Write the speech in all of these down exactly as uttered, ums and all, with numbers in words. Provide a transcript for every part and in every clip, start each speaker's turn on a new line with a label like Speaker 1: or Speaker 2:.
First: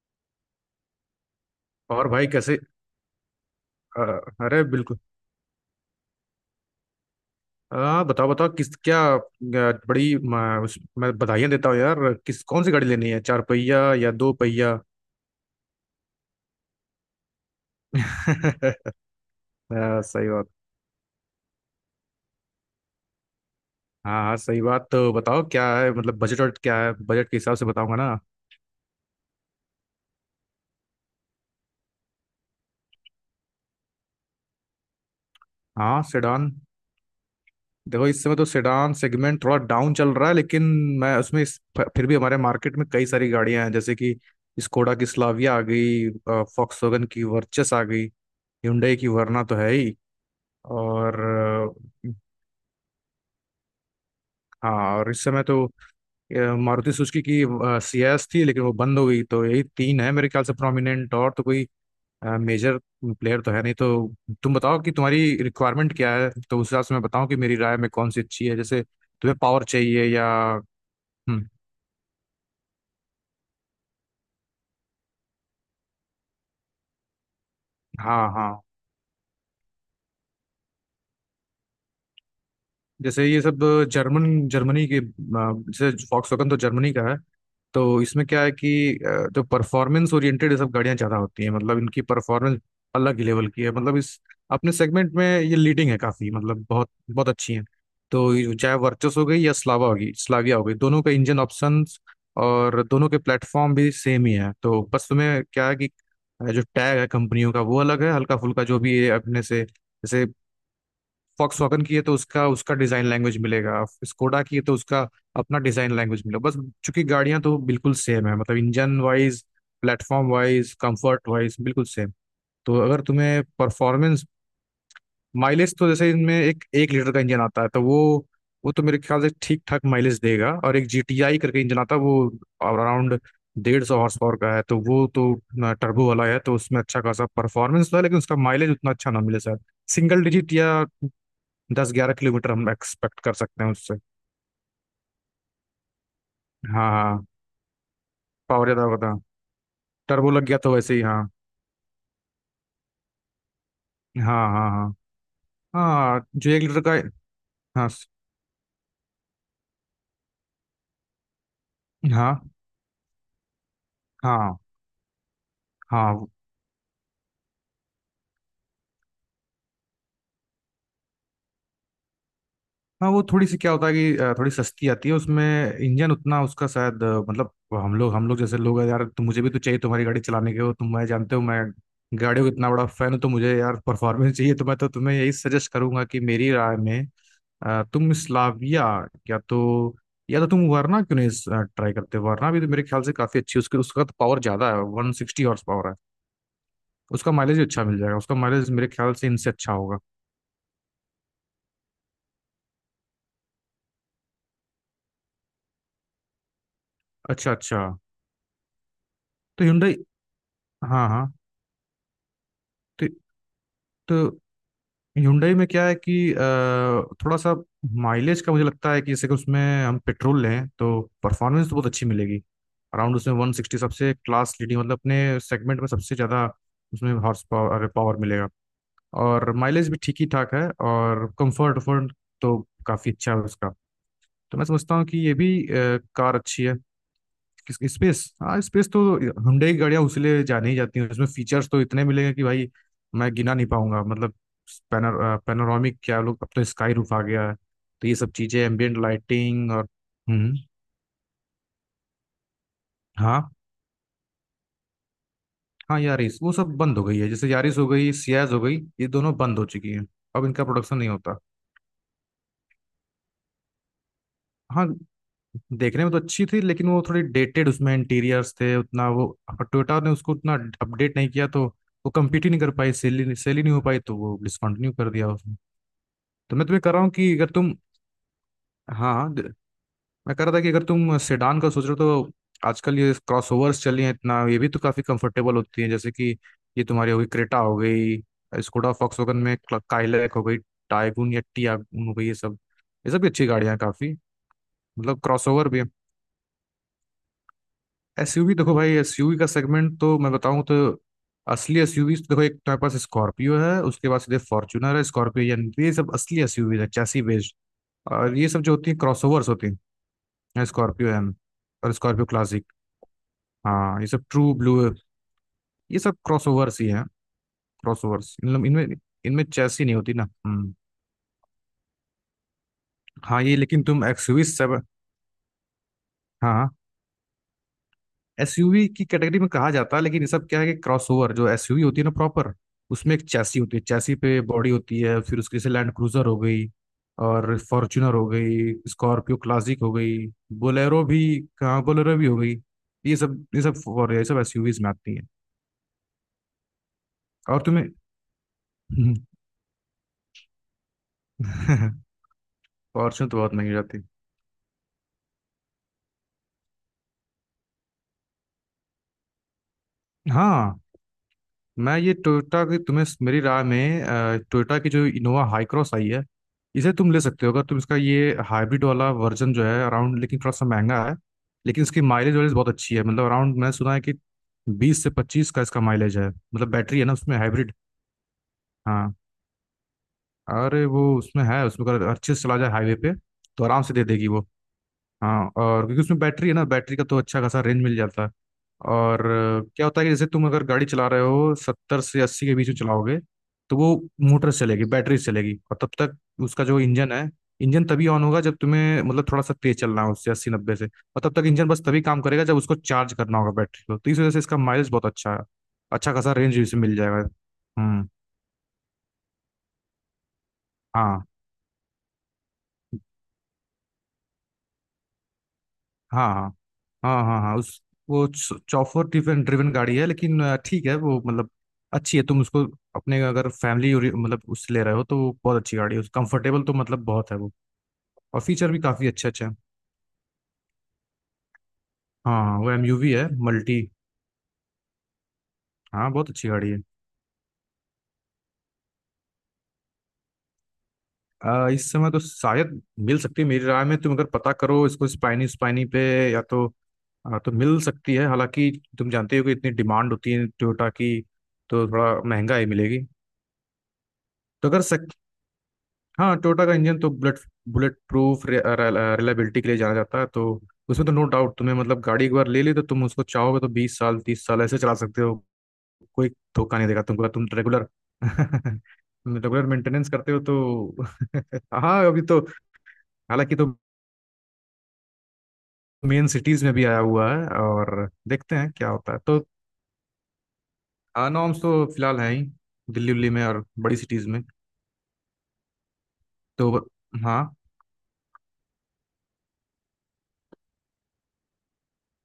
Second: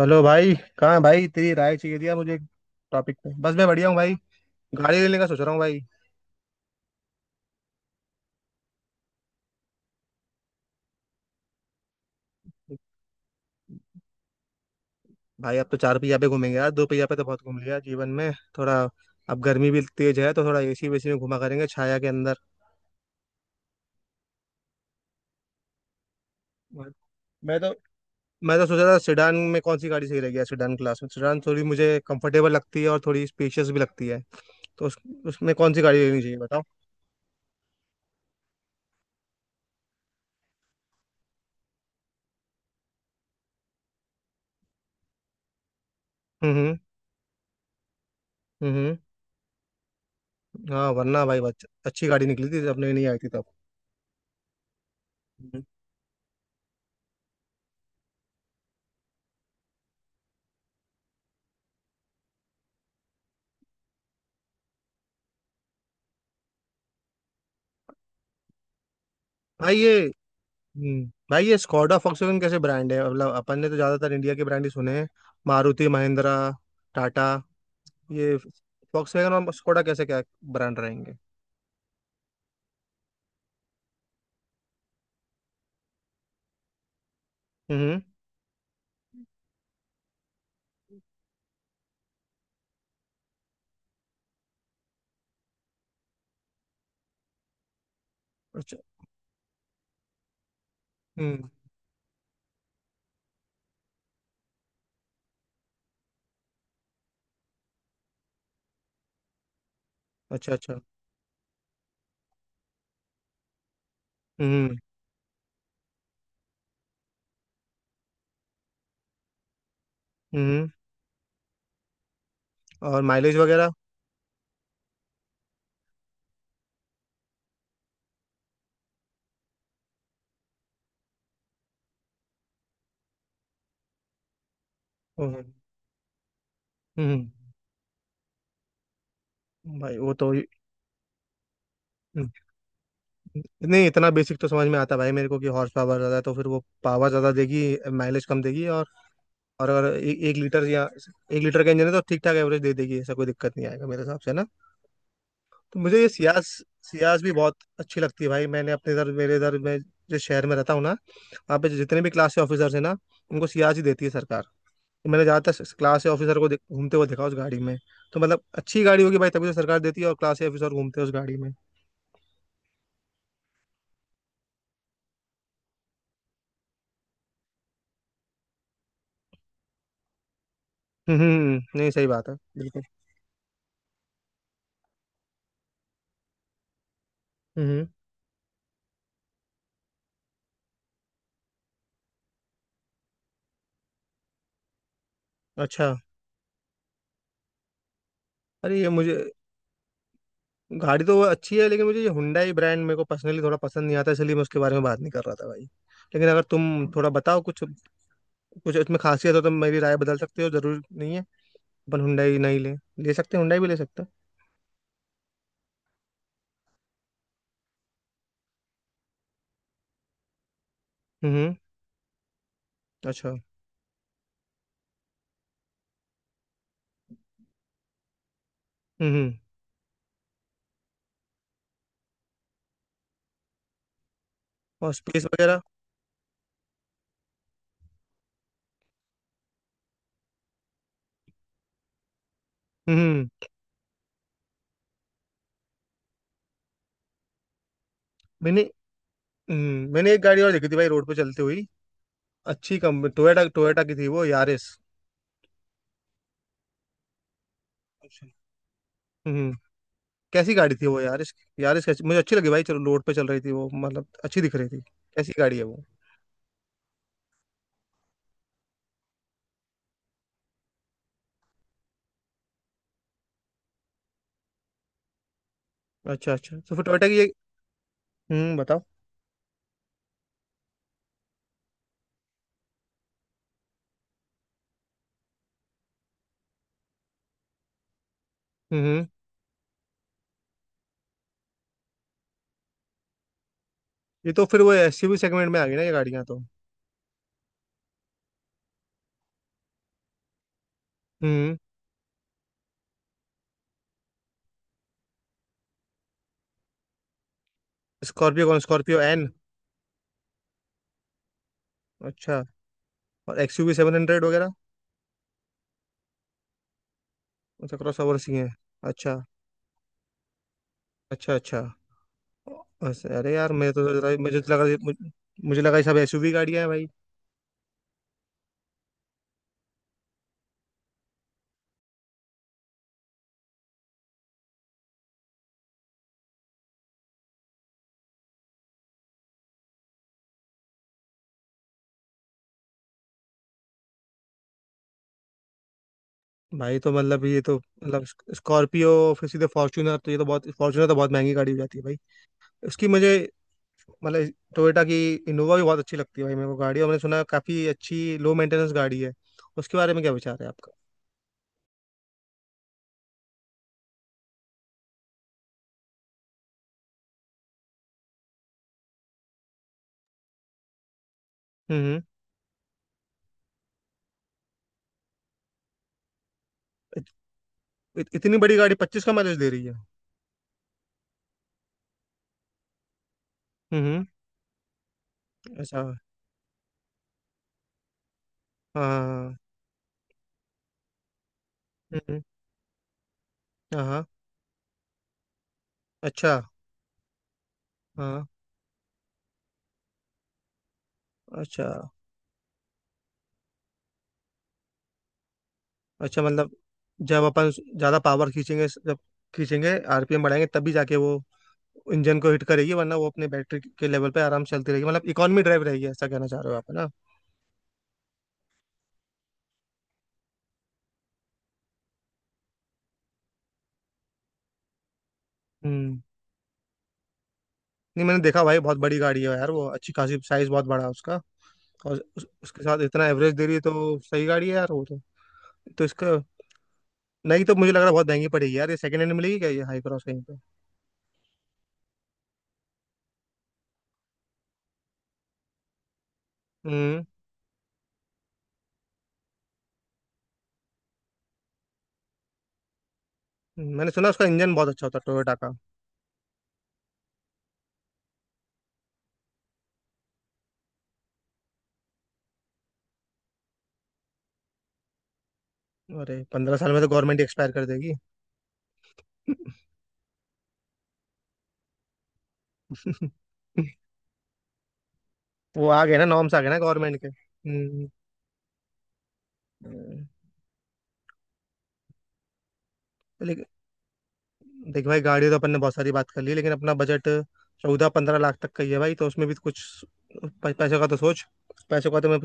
Speaker 1: Hello भाई। कहाँ है भाई? तेरी राय चाहिए थी
Speaker 2: और
Speaker 1: यार
Speaker 2: भाई
Speaker 1: मुझे
Speaker 2: कैसे।
Speaker 1: टॉपिक पे। बस मैं बढ़िया हूँ
Speaker 2: अ,
Speaker 1: भाई।
Speaker 2: अरे
Speaker 1: गाड़ी
Speaker 2: बिल्कुल।
Speaker 1: लेने का सोच रहा हूँ भाई।
Speaker 2: आ, बताओ बताओ किस क्या अ, बड़ी म, उस, मैं बधाइयाँ देता हूँ यार, किस कौन सी गाड़ी लेनी है, चार पहिया या दो पहिया?
Speaker 1: भाई अब तो चार पहिया पे घूमेंगे यार, दो पहिया पे तो बहुत घूम लिया जीवन में। थोड़ा अब गर्मी
Speaker 2: अ,
Speaker 1: भी तेज
Speaker 2: सही
Speaker 1: है तो
Speaker 2: बात।
Speaker 1: थोड़ा एसी वेसी में घुमा करेंगे छाया के अंदर।
Speaker 2: हाँ हाँ, सही बात। तो बताओ क्या है, मतलब बजट, और क्या है, बजट के हिसाब
Speaker 1: मैं
Speaker 2: से
Speaker 1: तो
Speaker 2: बताऊंगा ना।
Speaker 1: मैं तो सोच रहा था सेडान में कौन सी गाड़ी सही रहेगी यार। सेडान क्लास में सेडान थोड़ी मुझे कंफर्टेबल लगती है और थोड़ी स्पेशियस भी लगती है। तो उस, उसमें कौन सी गाड़ी
Speaker 2: हाँ
Speaker 1: लेनी चाहिए
Speaker 2: सेडान।
Speaker 1: बताओ।
Speaker 2: देखो इस समय तो सेडान सेगमेंट थोड़ा डाउन चल रहा है, लेकिन मैं उसमें इस- फिर भी हमारे मार्केट में कई सारी गाड़ियां हैं, जैसे कि स्कोडा की स्लाविया आ गई,
Speaker 1: हम्म। हम्म।
Speaker 2: फॉक्सवैगन की वर्चस आ गई,
Speaker 1: हम्म। हम्म।
Speaker 2: Hyundai की वरना तो है ही,
Speaker 1: हाँ
Speaker 2: और
Speaker 1: वरना भाई बच- अच्छी
Speaker 2: अ,
Speaker 1: गाड़ी निकली थी, अपने नहीं आई थी तब।
Speaker 2: हाँ, और इस समय
Speaker 1: हम्म।
Speaker 2: तो अ, मारुति सुजुकी की सीएस थी, लेकिन वो बंद हो गई। तो यही तीन है मेरे ख्याल से प्रोमिनेंट, और तो कोई मेजर प्लेयर तो है नहीं। तो तुम बताओ कि तुम्हारी रिक्वायरमेंट क्या है, तो उस हिसाब से मैं बताऊं कि मेरी राय में कौन सी अच्छी है। जैसे तुम्हें पावर
Speaker 1: भाई ये
Speaker 2: चाहिए या...
Speaker 1: हम्म भाई
Speaker 2: हम्म।
Speaker 1: ये स्कॉडा फॉक्सवैगन कैसे ब्रांड है? मतलब अपन ने तो ज्यादातर इंडिया के ब्रांड ही सुने हैं, मारुति महिंद्रा टाटा।
Speaker 2: हाँ
Speaker 1: ये
Speaker 2: हाँ,
Speaker 1: फॉक्सवैगन और स्कॉडा कैसे क्या ब्रांड रहेंगे?
Speaker 2: जैसे ये सब जर्मन, जर्मनी के अ, जैसे फॉक्सवैगन तो जर्मनी का है।
Speaker 1: हम्म।
Speaker 2: तो इसमें क्या है कि अ, जो परफॉर्मेंस ओरिएंटेड ये सब गाड़ियां ज्यादा होती हैं, मतलब इनकी परफॉर्मेंस अलग ही लेवल की है। मतलब इस अपने सेगमेंट में ये लीडिंग है काफी, मतलब बहुत बहुत अच्छी है। तो ये चाहे
Speaker 1: अच्छा।
Speaker 2: वर्चस हो गई या स्लावा होगी स्लाविया हो गई, दोनों का इंजन
Speaker 1: हम्म।
Speaker 2: ऑप्शंस और दोनों के प्लेटफॉर्म भी सेम ही है। तो बस तुम्हें क्या है कि अ, जो टैग है कंपनियों का वो अलग है, हल्का फुल्का। जो भी ये अपने से, जैसे
Speaker 1: अच्छा अच्छा।
Speaker 2: वॉक्सवैगन की है तो उसका उसका डिजाइन लैंग्वेज मिलेगा, स्कोडा की है तो
Speaker 1: हम्म।
Speaker 2: उसका अपना डिजाइन लैंग्वेज मिलेगा। बस, चूंकि गाड़ियां तो बिल्कुल सेम है, मतलब इंजन वाइज, प्लेटफॉर्म
Speaker 1: हम्म।
Speaker 2: वाइज, कंफर्ट वाइज बिल्कुल सेम। तो अगर
Speaker 1: और माइलेज
Speaker 2: तुम्हें
Speaker 1: वगैरह?
Speaker 2: परफॉर्मेंस... माइलेज तो जैसे इनमें एक एक लीटर का इंजन आता है तो वो वो तो मेरे ख्याल से ठीक ठाक माइलेज देगा, और एक जी टी आई करके इंजन आता है, वो अराउंड डेढ़ सौ हॉर्स पावर का है तो वो तो
Speaker 1: हम्म।
Speaker 2: टर्बो वाला है, तो उसमें अच्छा
Speaker 1: हम्म,
Speaker 2: खासा परफॉर्मेंस तो है, लेकिन उसका माइलेज उतना अच्छा ना मिले शायद।
Speaker 1: भाई वो
Speaker 2: सिंगल
Speaker 1: तो
Speaker 2: डिजिट या दस ग्यारह
Speaker 1: हम्म,
Speaker 2: किलोमीटर हम एक्सपेक्ट कर सकते हैं
Speaker 1: नहीं
Speaker 2: उससे।
Speaker 1: इतना बेसिक तो समझ में आता है भाई मेरे को कि हॉर्स पावर ज़्यादा है तो फिर वो
Speaker 2: हाँ
Speaker 1: पावर
Speaker 2: हाँ,
Speaker 1: ज़्यादा देगी, माइलेज कम देगी।
Speaker 2: पावर ज्यादा
Speaker 1: और
Speaker 2: होगा था,
Speaker 1: और अगर ए,
Speaker 2: टर्बो
Speaker 1: एक
Speaker 2: लग गया
Speaker 1: लीटर
Speaker 2: तो
Speaker 1: या
Speaker 2: वैसे ही। हाँ
Speaker 1: एक लीटर का इंजन है तो ठीक ठाक एवरेज दे देगी, ऐसा कोई दिक्कत नहीं आएगा मेरे हिसाब
Speaker 2: हाँ
Speaker 1: से ना।
Speaker 2: हाँ हाँ।
Speaker 1: तो
Speaker 2: हाँ
Speaker 1: मुझे ये
Speaker 2: हाँ,
Speaker 1: सियास
Speaker 2: जो एक लीटर
Speaker 1: सियास
Speaker 2: का
Speaker 1: भी बहुत
Speaker 2: हाँ
Speaker 1: अच्छी
Speaker 2: स-
Speaker 1: लगती है भाई। मैंने अपने इधर मेरे इधर मैं जिस शहर में रहता हूँ ना, वहाँ पे जितने भी क्लास
Speaker 2: हाँ
Speaker 1: के ऑफिसर्स हैं ना, उनको सियास ही देती है सरकार।
Speaker 2: हाँ
Speaker 1: तो मैंने ज़्यादातर क्लास के
Speaker 2: हाँ
Speaker 1: ऑफिसर को देख- घूमते हुए देखा उस गाड़ी में। तो मतलब अच्छी गाड़ी होगी भाई, तभी तो सरकार देती है और क्लास के ऑफिसर घूमते हैं उस गाड़ी में।
Speaker 2: हाँ, वो थोड़ी सी क्या होता है कि अ, थोड़ी सस्ती आती है उसमें, इंजन उतना उसका शायद अ, मतलब हम लोग हम लोग जैसे लोग हैं यार, तो मुझे भी तो चाहिए, तुम्हारी गाड़ी चलाने के हो तुम, मैं
Speaker 1: हम्म।
Speaker 2: जानते हो
Speaker 1: हम्म।
Speaker 2: मैं
Speaker 1: हम्म। नहीं सही बात है
Speaker 2: गाड़ियों का इतना
Speaker 1: बिल्कुल।
Speaker 2: बड़ा फैन हूँ, तो मुझे यार परफॉर्मेंस चाहिए। तो मैं तो तुम्हें यही सजेस्ट करूंगा कि मेरी राय में
Speaker 1: हम्म।
Speaker 2: अ,
Speaker 1: हम्म।
Speaker 2: तुम स्लाविया, या तो या तो तुम वरना क्यों नहीं ट्राई करते, वरना भी तो मेरे ख्याल से काफी अच्छी है। उसके उसका तो पावर ज्यादा है, वन सिक्सटी हॉर्स पावर है।
Speaker 1: अच्छा।
Speaker 2: उसका माइलेज भी अच्छा मिल जाएगा, उसका माइलेज
Speaker 1: अरे ये
Speaker 2: मेरे ख्याल
Speaker 1: मुझे
Speaker 2: से इनसे अच्छा होगा।
Speaker 1: गाड़ी तो वो अच्छी है, लेकिन मुझे ये हुंडई ब्रांड मेरे को पर्सनली थोड़ा पसंद नहीं आता, इसलिए मैं उसके बारे में बात नहीं कर रहा था भाई। लेकिन अगर तुम थोड़ा बताओ
Speaker 2: अच्छा
Speaker 1: कुछ
Speaker 2: अच्छा।
Speaker 1: कुछ इसमें खासियत हो तो
Speaker 2: तो
Speaker 1: मेरी
Speaker 2: Hyundai,
Speaker 1: राय बदल सकते हो, जरूर
Speaker 2: हाँ
Speaker 1: नहीं है।
Speaker 2: हाँ।
Speaker 1: अपन हुंडई नहीं ले,
Speaker 2: तो
Speaker 1: ले सकते हैं, हुंडई भी ले सकते हैं।
Speaker 2: तो Hyundai में क्या है कि अ, थोड़ा सा माइलेज का मुझे लगता है कि, जैसे कि उसमें हम पेट्रोल लें तो
Speaker 1: हम्म।
Speaker 2: परफॉर्मेंस तो बहुत अच्छी मिलेगी, अराउंड उसमें
Speaker 1: अच्छा।
Speaker 2: वन सिक्सटी सबसे क्लास लीडिंग, मतलब अपने सेगमेंट में सबसे ज़्यादा उसमें हॉर्स पावर पावर मिलेगा,
Speaker 1: हम्म।
Speaker 2: और माइलेज भी ठीक ही ठाक है, और कंफर्ट वर्ट तो काफ़ी अच्छा है उसका। तो मैं
Speaker 1: और
Speaker 2: समझता हूँ कि
Speaker 1: स्पेस
Speaker 2: ये भी
Speaker 1: वगैरह?
Speaker 2: अ, कार अच्छी है। स्पेस, हाँ स्पेस तो Hyundai की गाड़ियां उसीलिए जानी ही जाती हैं, उसमें फीचर्स तो इतने मिलेंगे कि भाई
Speaker 1: हम्म।
Speaker 2: मैं गिना नहीं पाऊंगा। मतलब पैनर पैनोरामिक क्या लोग, अब तो स्काई रूफ आ गया है। तो ये सब
Speaker 1: मैंने
Speaker 2: चीजें, एम्बियंट लाइटिंग और...
Speaker 1: हम्म, मैंने एक गाड़ी
Speaker 2: हम्म
Speaker 1: और
Speaker 2: हम्म।
Speaker 1: देखी थी भाई रोड पे चलती हुई, अच्छी कंपनी।
Speaker 2: हाँ,
Speaker 1: टोयोटा, टोयोटा की थी वो, यारिस।
Speaker 2: हाँ यारिस, वो सब बंद हो गई है, जैसे यारिस हो गई,
Speaker 1: अच्छा।
Speaker 2: सियाज हो गई, ये दोनों
Speaker 1: हम्म।
Speaker 2: बंद हो चुकी हैं, अब
Speaker 1: कैसी
Speaker 2: इनका
Speaker 1: गाड़ी थी
Speaker 2: प्रोडक्शन
Speaker 1: वो
Speaker 2: नहीं
Speaker 1: यारिस?
Speaker 2: होता।
Speaker 1: यारिस कैसी मुझे अच्छी लगी भाई, चलो रोड पे चल रही थी वो, मतलब अच्छी दिख रही थी।
Speaker 2: हाँ,
Speaker 1: कैसी गाड़ी है वो?
Speaker 2: देखने में तो अच्छी थी, लेकिन वो थोड़ी डेटेड उसमें इंटीरियर्स थे, उतना वो टोयोटा ने उसको उतना अपडेट नहीं किया, तो वो कम्पीट ही नहीं कर पाई, सेल ही सेल ही नहीं हो पाई, तो वो डिसकंटिन्यू कर दिया उसने।
Speaker 1: अच्छा
Speaker 2: तो
Speaker 1: अच्छा।
Speaker 2: मैं
Speaker 1: तो
Speaker 2: तुम्हें
Speaker 1: फिर
Speaker 2: कह रहा
Speaker 1: टोयोटा
Speaker 2: हूँ
Speaker 1: की ये,
Speaker 2: कि अगर तुम...
Speaker 1: हम्म बताओ।
Speaker 2: हाँ हाँ, द- मैं कह रहा था कि अगर तुम सेडान का सोच रहे हो, तो आजकल ये क्रॉसओवर्स चली हैं इतना, ये भी तो काफ़ी कंफर्टेबल होती हैं, जैसे कि ये तुम्हारी हो गई, क्रेटा हो गई, स्कोडा
Speaker 1: हम्म।
Speaker 2: फॉक्सवैगन में काइलैक हो गई, टाइगुन या टियागुन हो गई, ये सब, ये सब भी अच्छी गाड़ियाँ हैं काफ़ी।
Speaker 1: ये तो फिर वो एस यू वी
Speaker 2: मतलब
Speaker 1: सेगमेंट में आ
Speaker 2: क्रॉसओवर
Speaker 1: गई
Speaker 2: भी...
Speaker 1: ना ये गाड़ियाँ तो?
Speaker 2: एसयूवी, देखो भाई एसयूवी का सेगमेंट तो मैं बताऊं तो
Speaker 1: हम्म।
Speaker 2: असली एसयूवी देखो, एक तुम्हारे पास स्कॉर्पियो है, उसके बाद सीधे फॉर्च्यूनर है, स्कॉर्पियो एन, ये सब असली एसयूवी है, चैसी बेस्ड, और
Speaker 1: स्कॉर्पियो
Speaker 2: ये
Speaker 1: कौन?
Speaker 2: सब जो होती है
Speaker 1: स्कॉर्पियो एन?
Speaker 2: क्रॉसओवर्स होती हैं। स्कॉर्पियो एन और स्कॉर्पियो
Speaker 1: अच्छा।
Speaker 2: क्लासिक।
Speaker 1: और एक्सयूवी सेवन
Speaker 2: हाँ ये सब
Speaker 1: हंड्रेड वगैरह?
Speaker 2: ट्रू ब्लू, ये सब क्रॉसओवर्स ही हैं।
Speaker 1: अच्छा, क्रॉस ओवर सी
Speaker 2: क्रॉसओवर्स,
Speaker 1: हैं।
Speaker 2: इनमें इनमें
Speaker 1: अच्छा
Speaker 2: इनमें चैसी नहीं होती ना। हम्म।
Speaker 1: अच्छा। अच्छा। बस अरे
Speaker 2: हाँ,
Speaker 1: यार,
Speaker 2: ये
Speaker 1: मैं
Speaker 2: लेकिन
Speaker 1: तो सोच
Speaker 2: तुम
Speaker 1: रहा, मुझे
Speaker 2: एक्सयूवी
Speaker 1: तो लगा,
Speaker 2: सेवन...
Speaker 1: मुझे, मुझे लगा ये सब एस यू वी गाड़ियां हैं
Speaker 2: हाँ
Speaker 1: भाई।
Speaker 2: एसयूवी की कैटेगरी में कहा जाता है, लेकिन ये सब क्या है कि क्रॉसओवर, जो एसयूवी होती है ना प्रॉपर, उसमें एक चैसी होती है, चैसी पे बॉडी होती है। फिर उसके से लैंड क्रूजर हो गई, और फॉर्च्यूनर हो गई, स्कॉर्पियो क्लासिक हो गई, बोलेरो भी... कहाँ बोलेरो भी हो गई, ये सब, ये सब, और ये सब एसयूवीज में आती है।
Speaker 1: भाई तो मतलब ये तो
Speaker 2: और तुम्हें
Speaker 1: मतलब स्कॉर्पियो फिर सीधे फॉर्च्यूनर, तो ये तो बहुत, फॉर्च्यूनर तो बहुत महंगी गाड़ी हो जाती है भाई। उसकी मुझे
Speaker 2: फॉर्च्यूनर तो बहुत महंगी हो जाती है।
Speaker 1: मतलब टोयोटा की इनोवा भी बहुत अच्छी लगती है भाई मेरे को गाड़ी, और मैंने सुना है काफी अच्छी लो मेंटेनेंस गाड़ी है, उसके बारे में क्या विचार है आपका?
Speaker 2: हाँ, मैं ये टोयोटा की तुम्हें मेरी राय में अ, टोयोटा की जो इनोवा हाई क्रॉस आई है, इसे तुम ले सकते हो अगर तुम। इसका ये हाइब्रिड वाला वर्जन जो है अराउंड, लेकिन थोड़ा सा महंगा है, लेकिन
Speaker 1: हम्म।
Speaker 2: इसकी
Speaker 1: हम्म।
Speaker 2: माइलेज वाइलेज बहुत अच्छी है, मतलब अराउंड, मैंने सुना है कि बीस से पच्चीस का इसका माइलेज है, मतलब बैटरी
Speaker 1: इत,
Speaker 2: है ना उसमें, हाइब्रिड।
Speaker 1: इत, इतनी बड़ी गाड़ी पच्चीस का
Speaker 2: हाँ,
Speaker 1: माइलेज दे रही है?
Speaker 2: अरे वो उसमें है, उसमें अगर अच्छे से चला जाए हाईवे पे तो आराम
Speaker 1: हम्म।
Speaker 2: से दे
Speaker 1: हम्म।
Speaker 2: देगी वो। हाँ,
Speaker 1: अच्छा।
Speaker 2: और
Speaker 1: हाँ।
Speaker 2: क्योंकि उसमें बैटरी है ना, बैटरी का तो अच्छा खासा रेंज मिल जाता है,
Speaker 1: हाँ
Speaker 2: और
Speaker 1: हाँ।
Speaker 2: अ, क्या होता है कि जैसे तुम अगर गाड़ी चला रहे हो
Speaker 1: हम्म।
Speaker 2: सत्तर से
Speaker 1: हम्म।
Speaker 2: अस्सी के बीच में चलाओगे, तो
Speaker 1: हाँ
Speaker 2: वो
Speaker 1: हाँ।
Speaker 2: मोटर से चलेगी, बैटरी से चलेगी, और तब तक
Speaker 1: अच्छा।
Speaker 2: उसका जो इंजन है, इंजन तभी ऑन
Speaker 1: हाँ।
Speaker 2: होगा जब तुम्हें मतलब थोड़ा सा तेज चलना हो उससे, अस्सी नब्बे से, और तब तक
Speaker 1: अच्छा
Speaker 2: इंजन बस तभी काम करेगा जब उसको चार्ज करना होगा, बैटरी को। तो इस वजह से इसका माइलेज बहुत अच्छा है, अच्छा
Speaker 1: अच्छा।
Speaker 2: खासा
Speaker 1: मतलब
Speaker 2: रेंज इसे मिल
Speaker 1: जब
Speaker 2: जाएगा।
Speaker 1: अपन ज़्यादा
Speaker 2: हम्म,
Speaker 1: पावर खींचेंगे जब खींचेंगे, आर पी एम बढ़ाएंगे तभी जाके वो
Speaker 2: हाँ
Speaker 1: इंजन को हिट करेगी, वरना वो अपने बैटरी के लेवल पे आराम से चलती रहेगी, मतलब इकोनॉमी ड्राइव रहेगी। ऐसा कहना
Speaker 2: हाँ
Speaker 1: चाह
Speaker 2: हाँ
Speaker 1: रहे हो आप, है ना?
Speaker 2: हाँ, हाँ हाँ उस वो चौफर ड्रिवन ड्रिवन गाड़ी है, लेकिन अ, ठीक है वो, मतलब अच्छी है। तुम उसको अपने अगर फैमिली मतलब उससे ले रहे हो तो वो बहुत अच्छी गाड़ी
Speaker 1: हम्म।
Speaker 2: है, कंफर्टेबल तो मतलब बहुत है वो,
Speaker 1: नहीं मैंने
Speaker 2: और
Speaker 1: देखा भाई,
Speaker 2: फीचर
Speaker 1: बहुत
Speaker 2: भी
Speaker 1: बड़ी
Speaker 2: काफ़ी
Speaker 1: गाड़ी
Speaker 2: अच्छे
Speaker 1: है
Speaker 2: अच्छे
Speaker 1: यार
Speaker 2: हैं।
Speaker 1: वो, अच्छी खासी साइज बहुत बड़ा है उसका। और उस,
Speaker 2: हाँ हाँ
Speaker 1: उसके
Speaker 2: वो
Speaker 1: साथ इतना
Speaker 2: एमयूवी है,
Speaker 1: एवरेज दे रही है
Speaker 2: मल्टी...
Speaker 1: तो सही गाड़ी है यार वो तो। तो
Speaker 2: हाँ
Speaker 1: इसका
Speaker 2: बहुत अच्छी गाड़ी है।
Speaker 1: नहीं, तो मुझे लग रहा है बहुत महंगी पड़ेगी यार ये। सेकंड हैंड मिलेगी क्या ये हाई क्रॉस कहीं पे?
Speaker 2: अ, इस समय तो शायद मिल सकती है, मेरी राय में तुम अगर पता करो, इसको स्पाइनी स्पाइनी पे, या तो
Speaker 1: हम्म।
Speaker 2: अ, तो मिल सकती है, हालांकि तुम जानते हो कि इतनी डिमांड होती है टोयोटा की, तो थोड़ा महंगा ही मिलेगी।
Speaker 1: मैंने सुना उसका इंजन बहुत
Speaker 2: तो अगर
Speaker 1: अच्छा होता है
Speaker 2: सक,
Speaker 1: टोयोटा का।
Speaker 2: हाँ, टोयोटा का इंजन तो बुलेट बुलेट प्रूफ रिलायबिलिटी के लिए जाना जाता है, तो उसमें तो नो डाउट, तुम्हें मतलब गाड़ी एक बार ले ली तो तुम उसको चाहोगे तो बीस साल तीस साल ऐसे चला सकते हो,
Speaker 1: अरे
Speaker 2: कोई
Speaker 1: पंद्रह साल
Speaker 2: धोखा
Speaker 1: में तो
Speaker 2: नहीं देगा
Speaker 1: गवर्नमेंट
Speaker 2: तुमको। तुम
Speaker 1: एक्सपायर कर
Speaker 2: रेगुलर
Speaker 1: देगी।
Speaker 2: रेगुलर मेंटेनेंस करते हो तो हाँ, अभी तो हालांकि तो
Speaker 1: वो आ गए ना
Speaker 2: मेन
Speaker 1: नॉर्म्स, आ गए ना
Speaker 2: सिटीज में भी आया
Speaker 1: गवर्नमेंट के।
Speaker 2: हुआ है,
Speaker 1: हम्म।
Speaker 2: और देखते हैं क्या होता है। तो
Speaker 1: हम्म।
Speaker 2: नॉर्म्स तो फिलहाल है ही दिल्ली
Speaker 1: तो
Speaker 2: उल्ली में
Speaker 1: लेकिन
Speaker 2: और बड़ी सिटीज में
Speaker 1: देख भाई, गाड़ी तो अपन ने बहुत सारी बात कर ली लेकिन
Speaker 2: तो।
Speaker 1: अपना बजट
Speaker 2: हाँ
Speaker 1: चौदह पंद्रह लाख तक का ही है भाई, तो उसमें भी तो कुछ। प- पैसों का तो सोच, पैसों का तो मैं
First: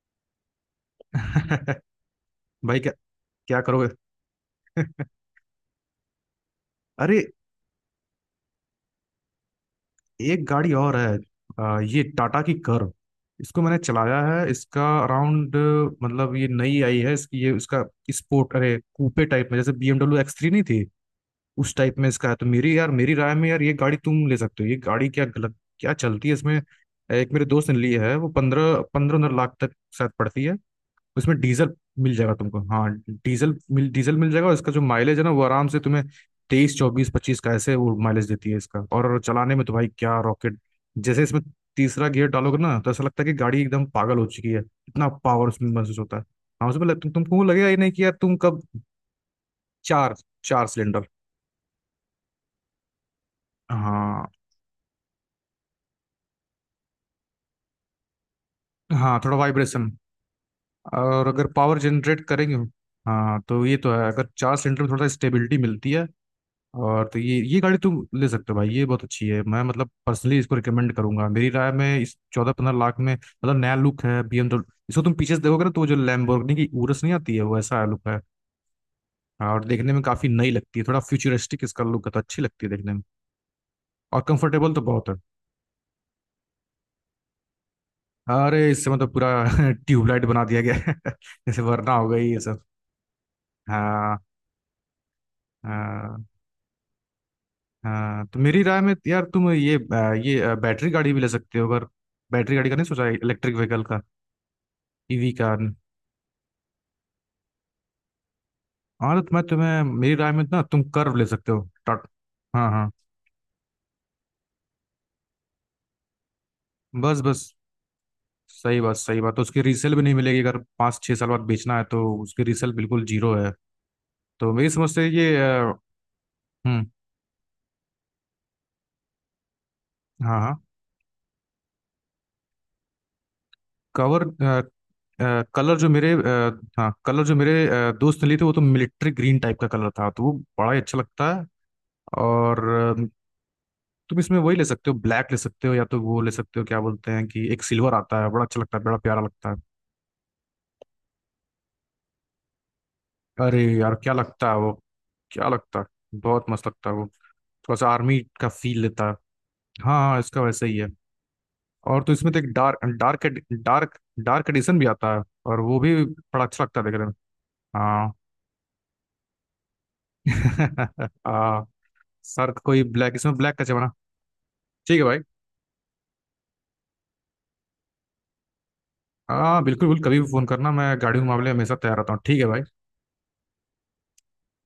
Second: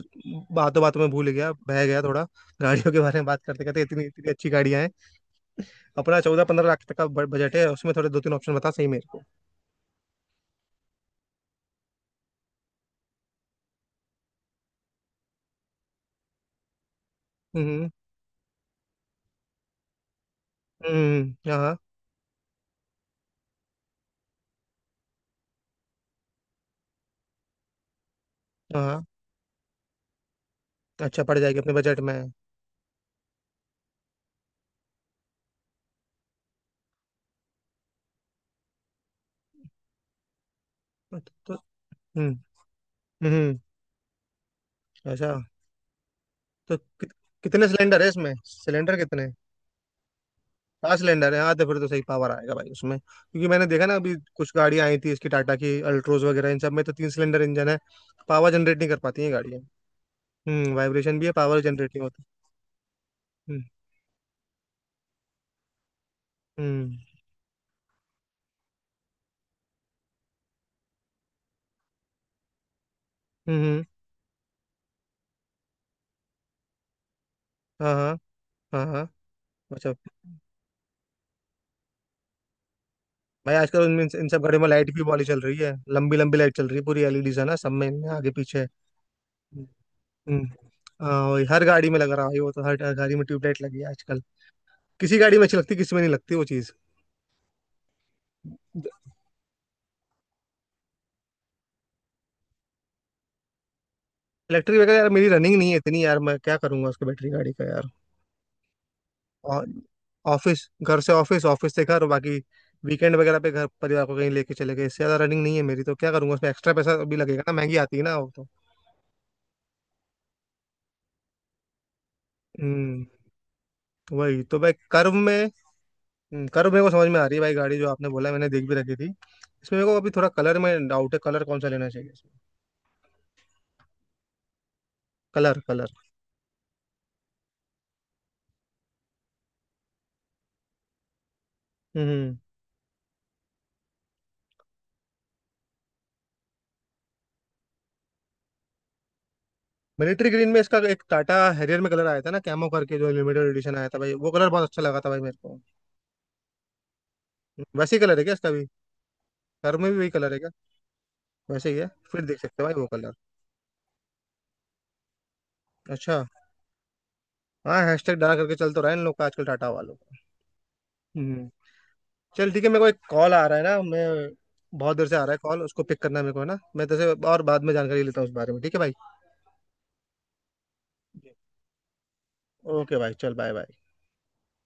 Speaker 1: बातों बातों में भूल गया, बह गया थोड़ा
Speaker 2: भाई
Speaker 1: गाड़ियों
Speaker 2: क्या
Speaker 1: के बारे में बात
Speaker 2: क्या
Speaker 1: करते करते।
Speaker 2: करोगे?
Speaker 1: इतनी इतनी अच्छी गाड़ियां हैं। अपना चौदह पंद्रह लाख तक का
Speaker 2: अरे
Speaker 1: बजट है, उसमें थोड़े दो तीन ऑप्शन बता सही मेरे को।
Speaker 2: एक गाड़ी और है, अ, ये टाटा की कर्व, इसको मैंने चलाया है। इसका अराउंड, मतलब ये नई आई है इसकी, ये उसका
Speaker 1: हम्म।
Speaker 2: स्पोर्ट, अरे कूपे टाइप में, जैसे BMW एक्स थ्री नहीं थी,
Speaker 1: हम्म।
Speaker 2: उस
Speaker 1: हाँ
Speaker 2: टाइप में इसका है। तो मेरी यार मेरी राय में यार ये गाड़ी तुम ले सकते हो, ये गाड़ी क्या गलत, क्या चलती है इसमें। एक मेरे दोस्त ने ली है, वो पंद्रह
Speaker 1: हाँ। हाँ।
Speaker 2: पंद्रह लाख तक शायद पड़ती है।
Speaker 1: अच्छा, पड़
Speaker 2: उसमें
Speaker 1: जाएगी अपने
Speaker 2: डीजल
Speaker 1: बजट में।
Speaker 2: मिल जाएगा तुमको, हाँ डीजल मिल डीजल मिल जाएगा, और इसका जो माइलेज है ना वो आराम से तुम्हें तेईस चौबीस पच्चीस का ऐसे वो माइलेज देती है इसका। और चलाने में तो भाई क्या रॉकेट!
Speaker 1: तो
Speaker 2: जैसे इसमें
Speaker 1: तो,
Speaker 2: तीसरा गियर डालोगे
Speaker 1: हम्म।
Speaker 2: ना तो ऐसा लगता है कि
Speaker 1: हम्म।
Speaker 2: गाड़ी एकदम पागल हो चुकी है, इतना
Speaker 1: अच्छा।
Speaker 2: पावर उसमें महसूस होता है। हाँ
Speaker 1: तो
Speaker 2: उसमें लग, तुम,
Speaker 1: कित-
Speaker 2: तुमको
Speaker 1: कितने
Speaker 2: लगेगा ये नहीं
Speaker 1: सिलेंडर
Speaker 2: कि
Speaker 1: है
Speaker 2: यार
Speaker 1: इसमें?
Speaker 2: तुम कब...
Speaker 1: सिलेंडर कितने?
Speaker 2: चार, चार
Speaker 1: हाँ,
Speaker 2: सिलेंडर।
Speaker 1: सिलेंडर है। हाँ तो फिर तो सही पावर आएगा भाई उसमें, क्योंकि मैंने देखा ना अभी
Speaker 2: हाँ
Speaker 1: कुछ गाड़ियां आई थी इसकी टाटा की, अल्ट्रोज वगैरह, इन सब में तो तीन सिलेंडर इंजन है, पावर जनरेट नहीं कर
Speaker 2: हाँ
Speaker 1: पाती है
Speaker 2: थोड़ा
Speaker 1: गाड़ियाँ।
Speaker 2: वाइब्रेशन,
Speaker 1: हम्म, वाइब्रेशन भी
Speaker 2: और
Speaker 1: है,
Speaker 2: अगर
Speaker 1: पावर
Speaker 2: पावर
Speaker 1: जनरेट नहीं
Speaker 2: जनरेट
Speaker 1: होती।
Speaker 2: करेंगे, हाँ
Speaker 1: हम्म।
Speaker 2: तो ये तो है, अगर चार सिलेंडर में थोड़ा स्टेबिलिटी मिलती है।
Speaker 1: हम्म।
Speaker 2: और तो ये ये गाड़ी तुम ले सकते हो भाई, ये बहुत अच्छी है, मैं मतलब पर्सनली इसको रिकमेंड करूंगा मेरी राय में, इस चौदह पंद्रह लाख में, मतलब
Speaker 1: हम्म।
Speaker 2: नया
Speaker 1: हम्म।
Speaker 2: लुक है B M W। इसको तुम पीछे से देखोगे ना तो वो जो लैम्बोर्गिनी की उरस नहीं आती है, वो ऐसा
Speaker 1: हाँ
Speaker 2: लुक
Speaker 1: हाँ।
Speaker 2: है।
Speaker 1: हाँ हाँ।
Speaker 2: हाँ, और
Speaker 1: अच्छा।
Speaker 2: देखने में काफी नई लगती है, थोड़ा फ्यूचरिस्टिक इसका लुक है, तो अच्छी लगती है देखने में,
Speaker 1: भाई आजकल उनमें इन
Speaker 2: और
Speaker 1: इन सब गाड़ियों में
Speaker 2: कंफर्टेबल तो
Speaker 1: लाइट भी
Speaker 2: बहुत है।
Speaker 1: वाली चल रही है, लंबी लंबी लाइट चल रही है, पूरी एल ई डीज़ है ना सब में, इनमें आगे पीछे।
Speaker 2: अरे इससे मतलब पूरा ट्यूबलाइट बना
Speaker 1: हम्म।
Speaker 2: दिया गया है
Speaker 1: हाँ वही,
Speaker 2: जैसे
Speaker 1: हर गाड़ी
Speaker 2: वरना
Speaker 1: में
Speaker 2: हो
Speaker 1: लग रहा है
Speaker 2: गई
Speaker 1: भाई
Speaker 2: ये
Speaker 1: वो
Speaker 2: सब।
Speaker 1: तो, हर हर गाड़ी में ट्यूबलाइट लगी है आजकल।
Speaker 2: हाँ
Speaker 1: किसी गाड़ी में अच्छी लगती, किसी में नहीं
Speaker 2: हाँ
Speaker 1: लगती वो चीज़।
Speaker 2: हाँ। तो मेरी राय में यार तुम ये अ, ये अ, बैटरी गाड़ी भी ले सकते हो अगर, बैटरी गाड़ी का नहीं सोचा? इलेक्ट्रिक व्हीकल का,
Speaker 1: इलेक्ट्रिक व्हीकल यार मेरी
Speaker 2: ईवी
Speaker 1: रनिंग
Speaker 2: कार।
Speaker 1: नहीं है इतनी यार, मैं क्या करूंगा उसके, बैटरी गाड़ी का यार।
Speaker 2: हाँ तो मैं
Speaker 1: और
Speaker 2: तुम्हें मेरी राय में ना
Speaker 1: ऑफिस,
Speaker 2: तुम
Speaker 1: घर से
Speaker 2: कर्व ले
Speaker 1: ऑफिस,
Speaker 2: सकते हो।
Speaker 1: ऑफिस से घर,
Speaker 2: टट।
Speaker 1: बाकी
Speaker 2: हाँ हाँ।
Speaker 1: वीकेंड वगैरह पे घर परिवार को कहीं लेके चले गए, इससे ज्यादा रनिंग नहीं है मेरी। तो क्या करूंगा उसमें? एक्स्ट्रा पैसा भी
Speaker 2: बस बस,
Speaker 1: लगेगा ना, महंगी आती है ना वो तो।
Speaker 2: सही बात, सही बात, तो उसकी रीसेल भी नहीं मिलेगी, अगर पाँच छः साल बाद बेचना है तो उसकी रीसेल
Speaker 1: हम्म,
Speaker 2: बिल्कुल जीरो है।
Speaker 1: वही
Speaker 2: तो
Speaker 1: तो
Speaker 2: मेरी
Speaker 1: भाई
Speaker 2: समझ से
Speaker 1: कर्व
Speaker 2: ये
Speaker 1: में।
Speaker 2: अ,
Speaker 1: हम्म, कर्व मेरे
Speaker 2: हम्म,
Speaker 1: को समझ में आ रही है भाई गाड़ी जो आपने बोला, मैंने देख भी रखी थी। इसमें मेरे को अभी थोड़ा
Speaker 2: हाँ हाँ,
Speaker 1: कलर में डाउट है, कलर कौन सा लेना चाहिए इसमें?
Speaker 2: कवर अ, अ,
Speaker 1: कलर
Speaker 2: कलर जो
Speaker 1: कलर
Speaker 2: मेरे अ, हाँ कलर जो मेरे अ, दोस्त ने लिए थे, वो तो मिलिट्री ग्रीन टाइप का कलर था, तो वो बड़ा ही अच्छा लगता है।
Speaker 1: हम्म।
Speaker 2: और अ, तुम इसमें वही ले सकते हो, ब्लैक ले सकते हो, या तो वो ले सकते हो, क्या बोलते हैं कि एक सिल्वर आता है, बड़ा अच्छा लगता है, बड़ा प्यारा लगता है।
Speaker 1: मिलिट्री ग्रीन में इसका एक टाटा हैरियर में कलर आया था ना कैमो करके, जो लिमिटेड
Speaker 2: अरे
Speaker 1: एडिशन आया
Speaker 2: यार
Speaker 1: था भाई,
Speaker 2: क्या
Speaker 1: वो कलर
Speaker 2: लगता है
Speaker 1: बहुत
Speaker 2: वो,
Speaker 1: अच्छा लगा था भाई मेरे
Speaker 2: क्या
Speaker 1: को।
Speaker 2: लगता है, बहुत मस्त लगता है वो, थोड़ा सा
Speaker 1: वैसे ही कलर
Speaker 2: आर्मी
Speaker 1: है क्या
Speaker 2: का
Speaker 1: इसका?
Speaker 2: फील लेता है।
Speaker 1: कार में भी
Speaker 2: हाँ
Speaker 1: वही
Speaker 2: हाँ
Speaker 1: कलर है
Speaker 2: इसका
Speaker 1: क्या?
Speaker 2: वैसा ही है।
Speaker 1: वैसे ही है
Speaker 2: और तो
Speaker 1: फिर,
Speaker 2: इसमें
Speaker 1: देख
Speaker 2: तो एक
Speaker 1: सकते हैं
Speaker 2: डार्क
Speaker 1: भाई वो colour.
Speaker 2: Dark dark dark edition भी आता है, और वो भी
Speaker 1: अच्छा।
Speaker 2: बड़ा अच्छा लगता है देखने में।
Speaker 1: हाँ
Speaker 2: हाँ
Speaker 1: हैशटैग डाल करके चल तो रहा है इन लोग का आजकल टाटा वालों का। हम्म।
Speaker 2: हाँ।
Speaker 1: चल
Speaker 2: सर
Speaker 1: ठीक है, मेरे
Speaker 2: कोई
Speaker 1: को एक
Speaker 2: ब्लैक,
Speaker 1: कॉल
Speaker 2: इसमें
Speaker 1: आ
Speaker 2: ब्लैक
Speaker 1: रहा है
Speaker 2: का
Speaker 1: ना
Speaker 2: जमाना।
Speaker 1: मैं, बहुत
Speaker 2: ठीक है
Speaker 1: देर से
Speaker 2: भाई।
Speaker 1: आ रहा है कॉल, उसको पिक करना है मेरे को, है ना? मैं तेरे से और बाद में जानकारी लेता हूँ उस बारे में, ठीक है भाई।
Speaker 2: हाँ बिल्कुल बिल्कुल, कभी भी फोन करना, मैं गाड़ियों के मामले में हमेशा तैयार रहता हूँ। ठीक है भाई।
Speaker 1: ओके भाई, चल बाय बाय।